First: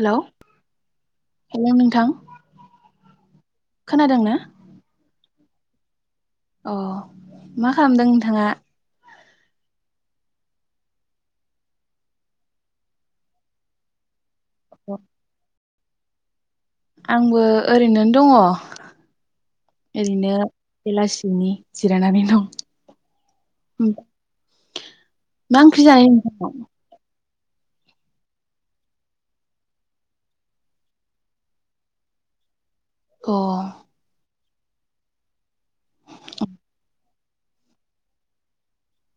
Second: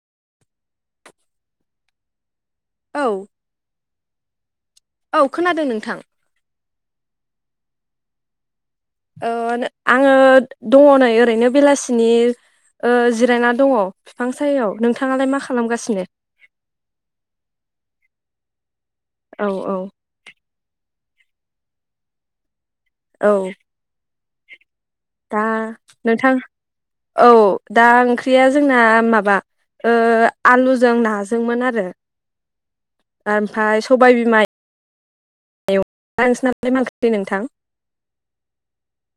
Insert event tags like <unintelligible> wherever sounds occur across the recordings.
Hello hello नोंथां औ खोनादों ना? औ खोनादों नोंथां। अ मा खालामदों नोंथाङा? <unintelligible> आङो दङ नै ओरैनो बेलासिनि ओ जिरायना दङ। फांसायायाव नोंथाङालाय मा खा खालामगासिनो? आंबो ओरैनोन दङ। औ औ ओरैनो बेलासिनि जिरायनानै दं औ दा मा ओंख्रि नोंथां जायो <inaudible> औ दा ओंख्रिया जोंना माबा ओ आलुजों नाजोंमोन आरो अ ओमफाय सबाय बिमाइ <unintelligible> दे नोंथां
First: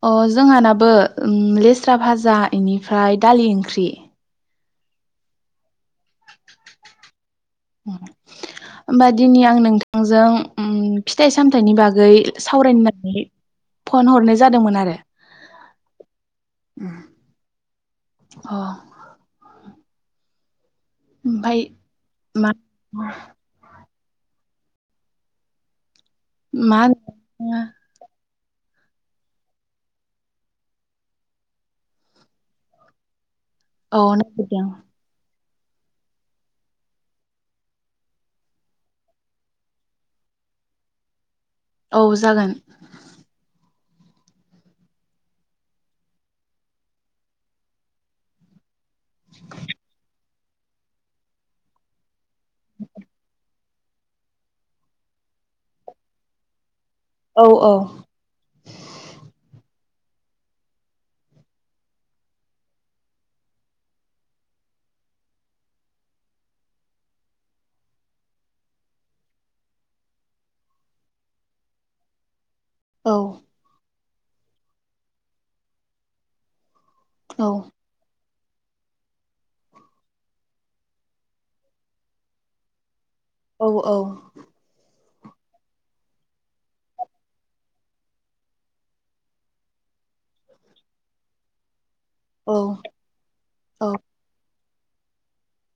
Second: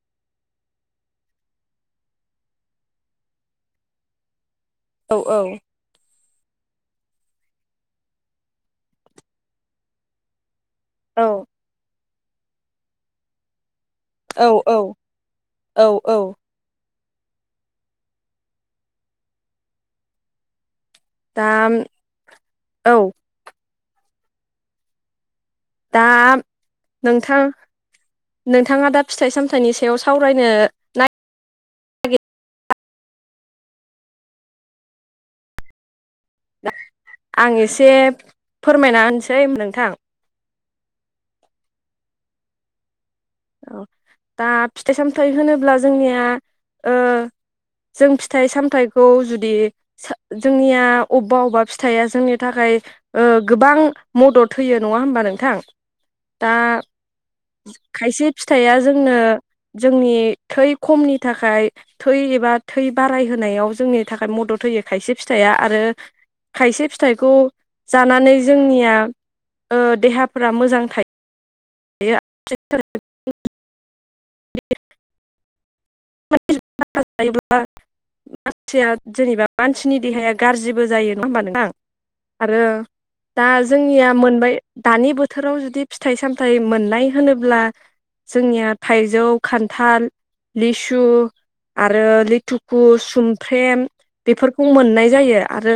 अ जोंहानाबो ओम लेस्रा भाजा, इनिफ्राय दालि ओंख्रि औ औ होमबा दिनै आं नोंथांजों ओम औ फिथाइ-सामथाइनि बागै सावरायनो मोननानै <inaudible> फन हरनाय औ जादोंमोन औ आरो औ औ अ दा ओमफाय मा औ <inaudible> दा मा होनो नोंथां नोंथ नोंथाङा दा फिथाइ-सामथाइनि सायाव सावरायनो नाय औ नागिरदों। आं एसे फोरमायना होनसै नोंथां। औ जागोन। औ दा फिथाइ-सामथायाइ होनोब्ला जोंनिया ओ जों फिथाइ-सामथाइ खौ जुदि सो जोंनिया अबबा अबबा फिथाइया जोंनि थाखाय ओ गोबां मदद होयो नङा होमबा नोंथां? दा औ औ खायसे फिथाइया जोंनो जोंनि थै खमनि थाखाय थै एबा थै बाराय होनायाव जोंनि थाखाय मदद होयो खायसे फिथाइया आरो खायसे फिथाइखौ जानानै जोंनिया ओ देहाफोरा मोजां थायो। बेयो औ। <unintelligible> <unintelligible> मानसिया जेनेबा मानसिनि देहाया गाज्रिबो जायो नङा होमबा नोंथां आरो दा औ औ जोंनिया मोनबाय दानि बो थोराव जुदि फिथाइ-साम नाथाय मोननाय होनोब्ला जोंनिया थाइजौ खान्थाल लिसु। आरो औ लिथुखु सुमफ्रेम औ बेफोर। मोननाय जायो। आरो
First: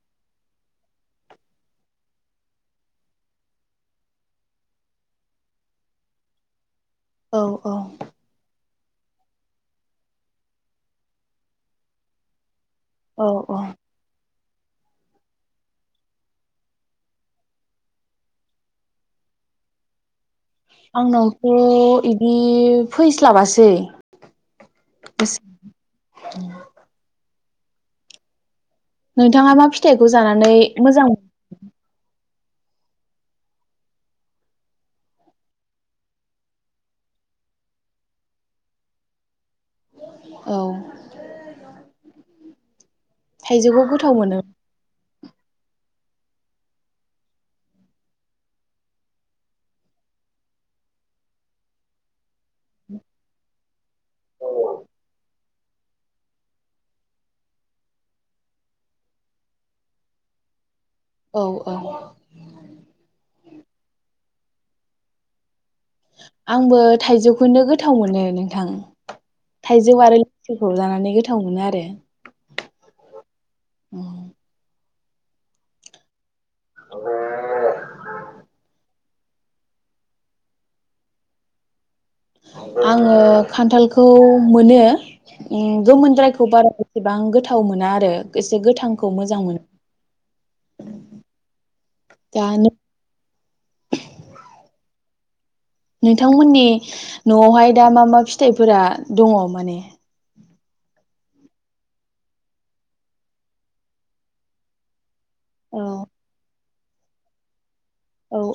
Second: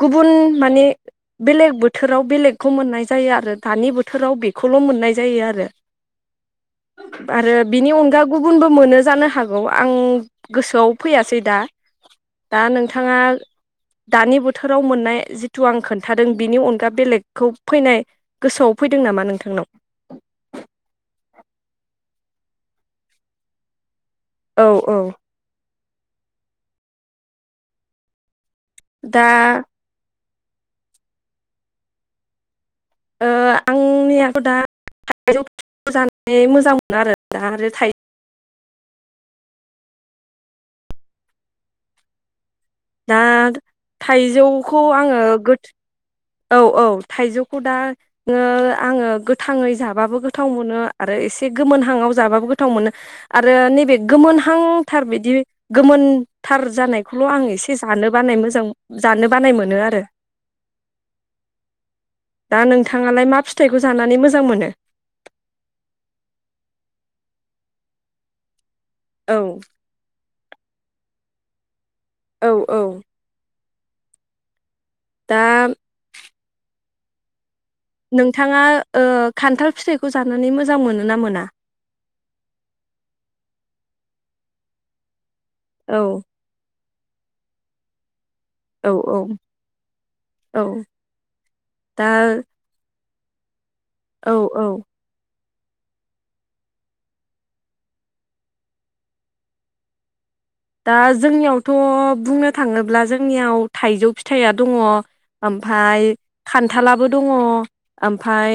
गुबुन। मानि बेलेग बोथोराव बेलेगखौ मोननाय जायो आरो दानि बोथोराव बे। बे खौल' मोननाय जायो आरो। औ आरो बिनि अनगा गुबुनबो। मोनो जानो हागौ आं गोसोआव फैयासै दा दा नोंथाङा औ औ दानि बोथोर बोथोराव मोननाय जिथु आं खोन्थादों बिनि अनगा बेलेगखौ फैनाय गोसोआव फैदों नामा नोंथां। नाव। आंनावथ' बिदि फैस्लाबासै। औ औ। <inaudible> दा नोंथाङा मा फिथायखौ। जानानै मोजां। ओ आंनियाथ' दा थाइजौ जानानै मोजां मोनो आरो दा आरो थाइ औ दा थाइजौखौ गोथाव मोनो थाइजौखौ आङो गोथ औ औ थाइजौखौ दा आङो गोथाङै जाबाबो गोथाव मोनो आरो एसे गोमोनहांआव जाबाबो गोथाव मोनो आरो नैबे गोमोनहांथार बिदि गोमोनथार जानायखौल' आं एसे जानो बानाय मोजां जानो बानाय मोनो आरो। औ औ। थाङालाय मा फिथाइखौ जानानै मोजां मोनो। आंबो थाइजौखौनो गोथाव मोनो नोंथां। औ थाइजौ आरो लेसु। जानानै गोथाव मोनो आरो। औ औ। <inaudible> दा <unintelligible> नोंथाङा ओ खान्थाल फिथाइखौ जानानै मोजां मोनो ना मोना? आङो खान्थालखौ मोनो। उम औ गोमोनद्रायखौ बारा गो एसेबां गोथाव मोना आरो एसे औ गोथांखौ औ मोजां औ मोनो दा नो औ औ नोंथांमोननि न'आवहाय दा मा मा फिथाइफोरा दङ माने? दा जोंनियावथ' बुंनो थाङोब्ला जोंनियाव थाइजौ फिथाइया दङ औ ओमफाय खान थालाबो दङ औ ओमफाय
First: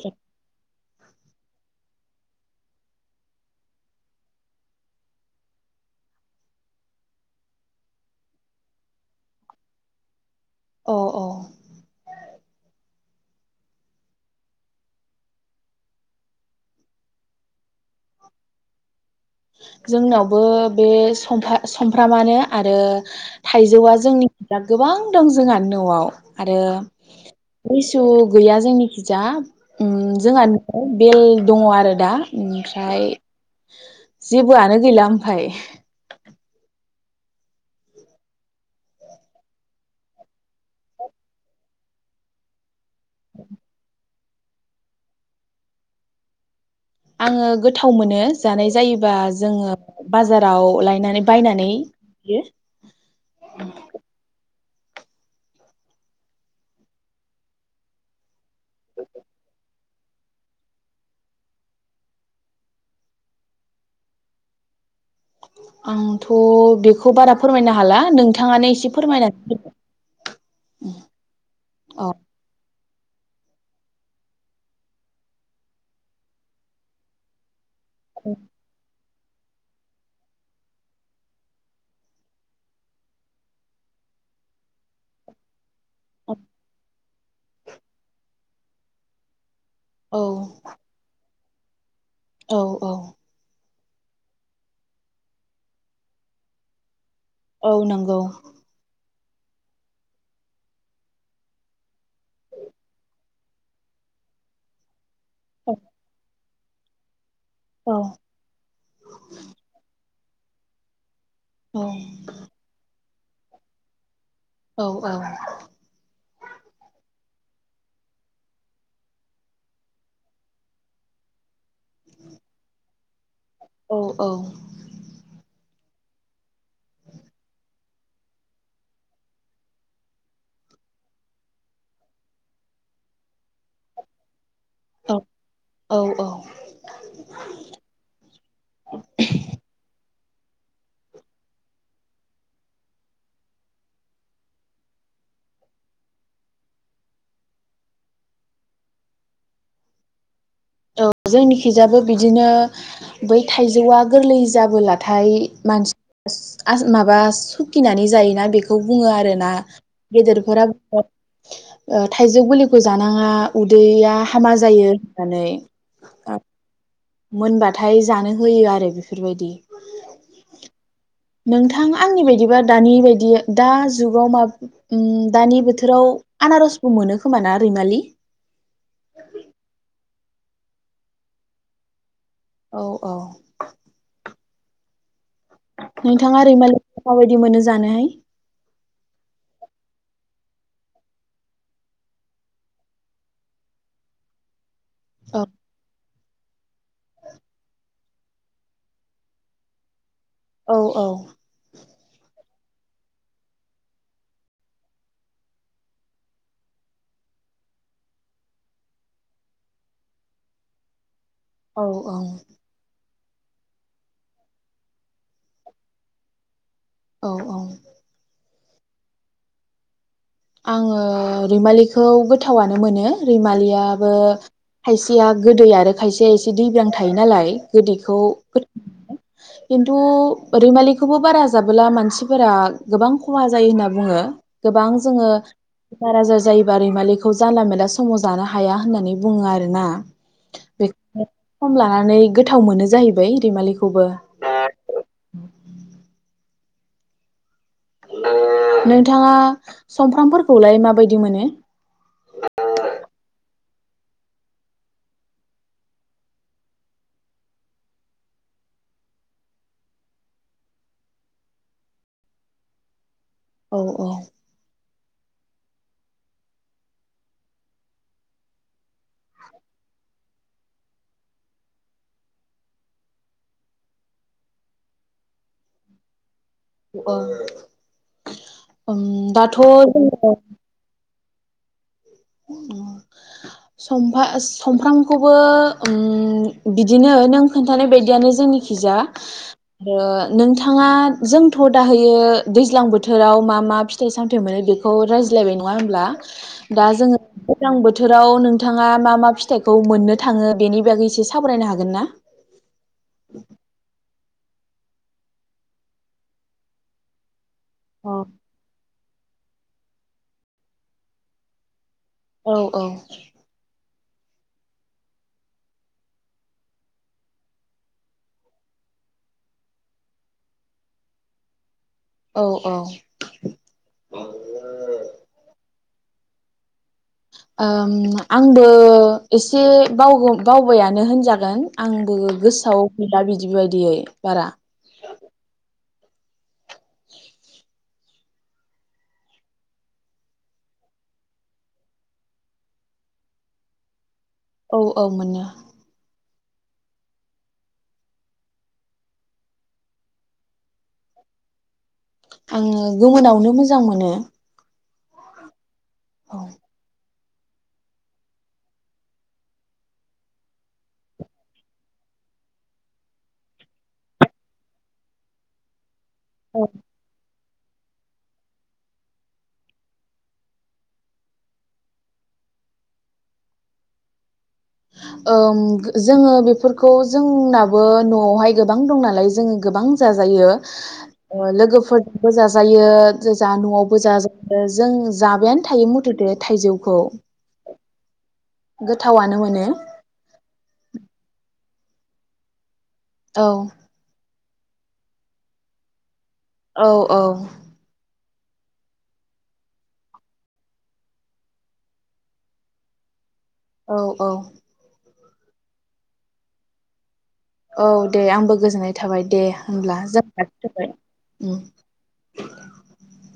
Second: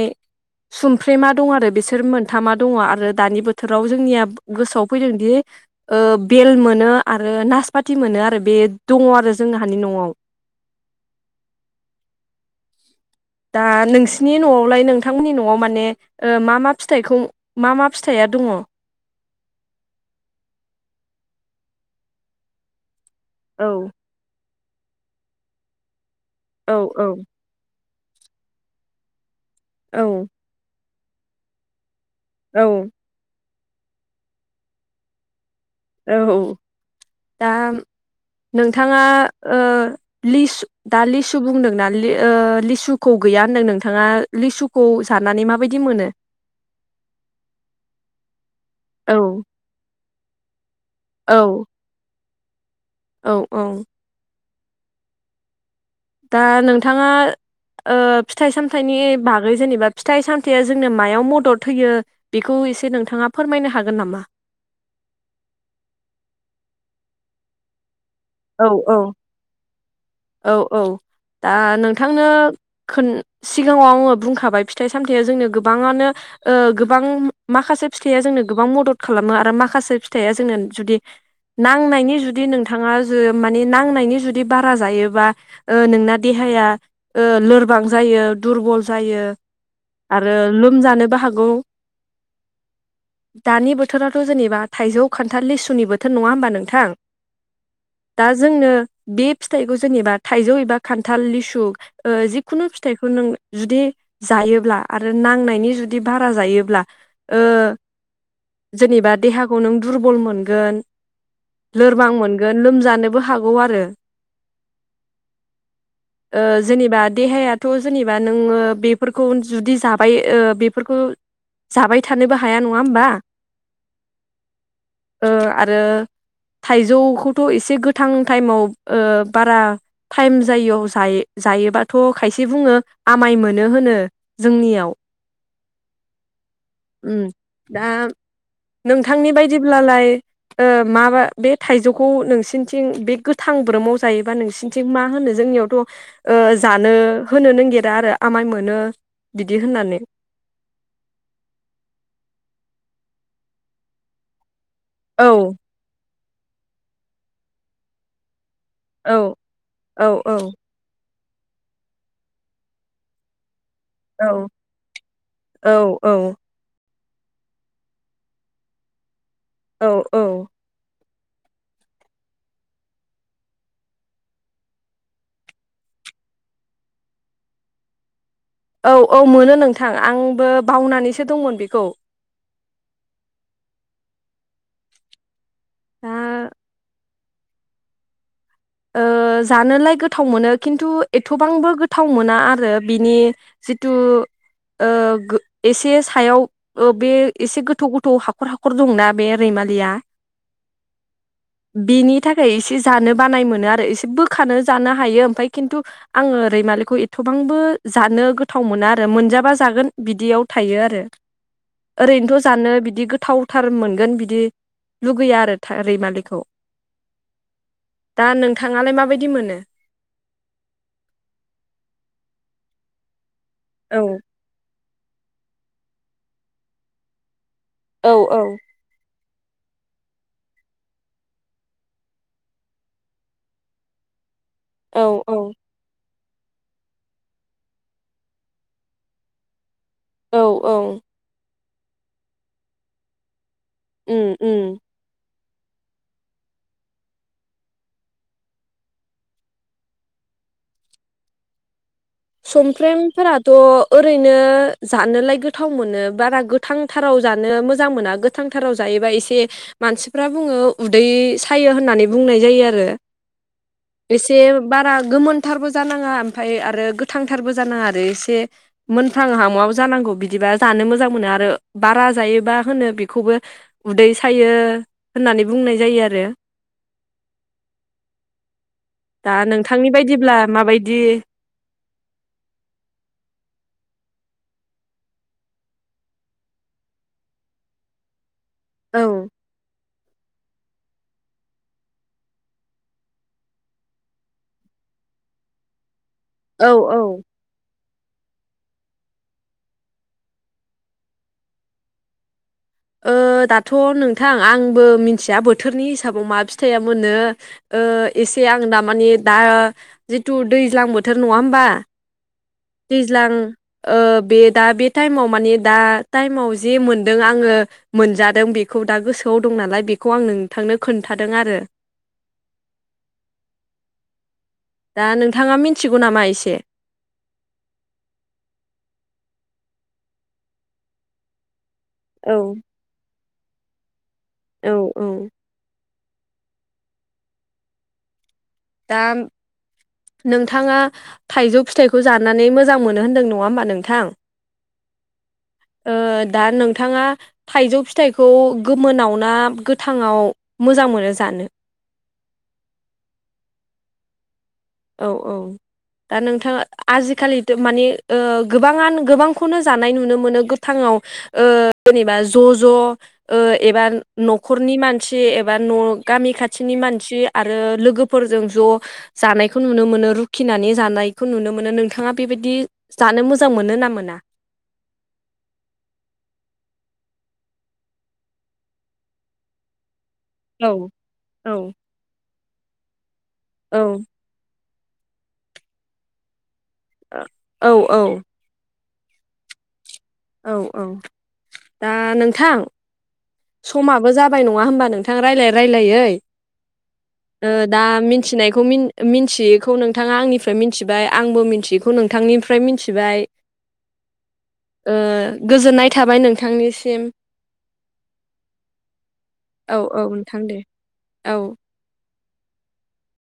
सुमफ्रेमा दं आरो बिसोर मोनथामा दङ आरो दानि बोथोराव जोंनिया गोसोआव फैदोंदि ओ बेल मोनो आरो नासपाति मोनो आरो बे दङ आरो जोंनाहानि न'आव। अ अ दा नोंसिनि न'आवलाय नोंथांमोननि न'आव माने ओ मा मा फिथाइखौ मा मा फिथाइया दङ? जोंनावबो बे समफा समफ्रामानो आरो औ थाइजौआ जोंनि दा गोबां दं जोंहा न'आव आरो औ औ लिसु गैया जोंनिखिजा उम औ जोंहा बेल दङ आरो दा औ ओमफ्राय <inaudible> जेबोआनो गैला ओमफाय औ दा नोंथाङा ओ लिस दा लिसु बुंदोंना ओ लिसु खौ गैया होनदों नोंथाङा लिसुखौ जानानै माबायदि मोनो? आङो गोथाव मोनो जानाय जायोबा औ जोङो बाजाराव लाय नानै औ बायनानै <unintelligible> औ औ दा नोंथाङा ओ फिथाइ सामथाइनि बागै जेनेबा फिथाइ सामथायाइया जोंनो मायाव मदद होयो बेखौ एसे नोंथाङा फोरमायनो हागोन नामा? आंथ बेखौ बारा फोरमायनो हाला औ नोंथाङानो एसे औ फोरमायनानै औ औ दा होदो औ नोंथांनो खोन सिगाङाव आङो बुंखाबाय फिथाइ सामथायाइया जोंनो गोबाङानो ओ गोबां माखासे फिथाइ जोंनो गोबां मदद खालामो आरो माखासे फिथाइआ जोंनो जुदि नांनायनि जुदि नोंथाङा जो माने नांनायनि जुदि बारा जायोबा ओ नोंना देहाया ओ लोरबां जायो दुरबल जायो औ आरो लोमजानोबो हागौ औ औ थोराथ' जेनेबा थाइजौ, खान्थाल, लिसुनि बोथोर नङा होमबा नोंथां? औ नोंगौ। दा जोंनो बे फिथाइखौ जेनेबा थाइजौ एबा खान्थाल लिसु ओ जिखुनु फिथाइखौ नों जुदि जायोब्ला आर रो नांनायनि औ जुदि भारा जायो ब्ला ओ औ जेनेबा देहाखौ नों दुर बल मोनगोन औ लोरबां मोनगोन लोम जानोबो हागौ आरो। औ ओ जेनेबा देहायाथ' जेनेबा नोङो बेफोरखौ जुदि जाबाय ओ बेफोरखौ जाबाय थानोबो हाया नङा होमबा? औ ओ आरो थाइजौखौथ' एस से गोथां टाइमाव ओ बारा टाइम जायियाव जाय जायोबाथ' खायसे बुङो आमाय मोनो होनो। जोंनियाव औ औ उम दा नोंथांनि बायदिब्लालाय ओ माबा बे थाइजौखौ नोंसिनिथिं बे गोथांब्रोमाव जायोबा नोंसिनिथिं मा होनो जोंनियावथ' ओ जानो होनो नागिरा आरो आमाइ मोनो बिदि होननानै। औ जोंनिखिजाबो बिदिनो बै थाइजौआ गोरलै औ जाबोलाथाय मानस आस माबा सुखिनानै जायोना बेख खौ बुङो औ आरोना औ औ गेदेरफोरा ओ थाइजौ बलिखौ जानाङा उदैया औ हामा जायो होननानै। औ औ मोनबाथाय जानो होयो आरो। बेफोरबायदि औ नोंथां आंनि बायदिबा दानि बायदि दा जुगाव उम दानि बोथोराव आनारसबो मोनो खोमा ना रैमालि? ओ बावनानैसो दंमोन बेखौ औ औ दा नोंथाङा रैमालि माबायदि मोनो जानो? ओ जानोलाय गोथाव मोनो खिन्थु एथ'बांबो गोथाव मोना आरो बिनि जिथु ओ औ गो-एसे सायाव बे एसे गोथौ गोथौ हाखर हाखर दंना बे रैमालिया। औ औ। बिनि थाखाय एसे जानो बानाय मो नो आरो। एसे बोखानो जानो हायो। ओमफ्राय खिन्थु आङो ओरैमालिखौ एथ'बांबो जानो गोथाव मोना आरो मोनजाबा जागोन बिदियाव थायो आरो। औ ओरैनोथ' जानो बिदि गो थावथार मोनगोन बिदि लुगैया आरो रैमालिखौ। औ औ। दा नोंथाङालाय माबायदि मोनो? आङो रैमालिखौ गोथावानो मोनो। औ रैमालियाबो खायसेया गोदै आरो खायसेया एसे दैब्रां थायो नालाय। औ गोदैखौ औ खिन्थु रैमालिखौबो बारा जाबोला मानसिफोरा गोबां खहा जायो होनना बुङो। गोबां औ जोङो औ बेमार आजार जायोबा रैमालिखौ जानला मानला समाव जानो हाया होननानै बुङो आरोना। औ औ <inaudible> सम लानानै गोथाव मोनो जाहैबाय रैमालि उम उम। नोंथाङा समफ्रामफोरखौलाय माबायदि मोनो? सुमफ्रेमफोराथ' ओरैनो जानोलाय गोथाव मोनो बारा गोथांथाराव जानो मोजां मोना गोथांथाराव जायोबा एसे मानसिफ्रा बुङो उदै सायो होननानै बुंनाय जायो आरो। औ एसे बारा गोमोनथारबो जानाङा ओमफ्राय आरो गोथांथारबो जानाङा आरो एसे मोनफ्रां हाम'आव जानांगौ बिदिबा जानो मोजां मोनो आरो। बारा जायोबा होनो बेखौबो उदै सायो होननानै बुंनाय जायो आरो। औ उम दा दाथ' नोंथांनि जोङो बायदिब्ला माबायदि समफा-समफ्रामखौबो उम बिदिनो नों खोन्थानाय बायदियानो जोंनि थिजा औ ओ नोंथाङा जोंथ' दाहोयो दैज्लां बोथोराव मा मा फिथाइ सामथायाइ मोनो बेखौ रायज्लायबाय नङा होमब्ला? औ औ। दैजां बोथोराव नोंथाङा मा मा फिथाइखौ मोननो थाङो बेनि बागै एसे सावरायनो हागोन ना? ओ दाथ' नोंथां आंबो मिथिया बोथोरनि हिसाबाव माबा फिथाइया मोनो। ओ औ एसे आं दामानि दा जिथु दैज्लां बोथोर नङा होमबा औ औ। दैज्लां ओ बे दा बे टाइमाव माने दा टाइमाव जे मोनदों आङो मोनजादों बेखौ दा गोसोआव दं नालाय बेखौ आं नोंथांनो खोन्थादों आरो। औ दा नोंथाङा मि मिथिगौ नामा एसे? ओम आंबो एसे बाव बावबायानो होनजागोन। आंबो औ गोसोआव गैला बिद <unintelligible> औ औ <inaudible> दाम नोंथाङा थाइजौ फिथाइखौ जानानै मोजां मोनो होनदों नङा होमबा नोंथां। औ औ मोनो। ओ दा नोंथाङा थाइजौ फिथाइखौ गोमोनाव ना गोथांङाव मोजां मोनो जानो? आङो गोमोनावनो मोजां मोनो। औ औ। दा नोंथाङा आजि खालिथ' माने ओ गोबाङानो गोबांखौनो जानाय नुनो मोनो गोथाङाव ओ जेनेबा ज' ज' ओ एबा न'खरनि मानसि एबा न' गामि औ खाथिनि मानसि आरो लोगोफोरजों ज' जानाय खो नुनो मोनो रुखिनानै जानायखौ नुनो मोनो। नोंथाङा बेबायदि जानो मोजां मोनो ना मोना? ओम जोङो बेफोरखौ जोंनाबो न'आवहाय गोबां दं नालाय जोङो गोबां जाजायो औ ओ औ लोगोफोरजोंबो जाजायो जा औ न'आवबो जाजायो। जों जाबायानो थायो मथ'थे थाइजौ औ औ गोथावानो मोनो। औ औ दा नोंथां औ समाबो जा बाय नङा होमबा नोंथां रायलाय रायलायै। औ औ। थिनायखौ मिन मिनथियैखौ नोंथाङा आंनिफ्राय मिनथिबाय। आंबो मिनथियैखौ नोंथांनिफ्राय मिनथिबाय। औ औ ओ गोजोननाय थाबाय नोंथांनिसिम। औ दे आंबो गोजोननाय थाबाय दे औ होमब्ला औ जों नोंथां दे <unintelligible> थाबाय औ उम। <inaudible>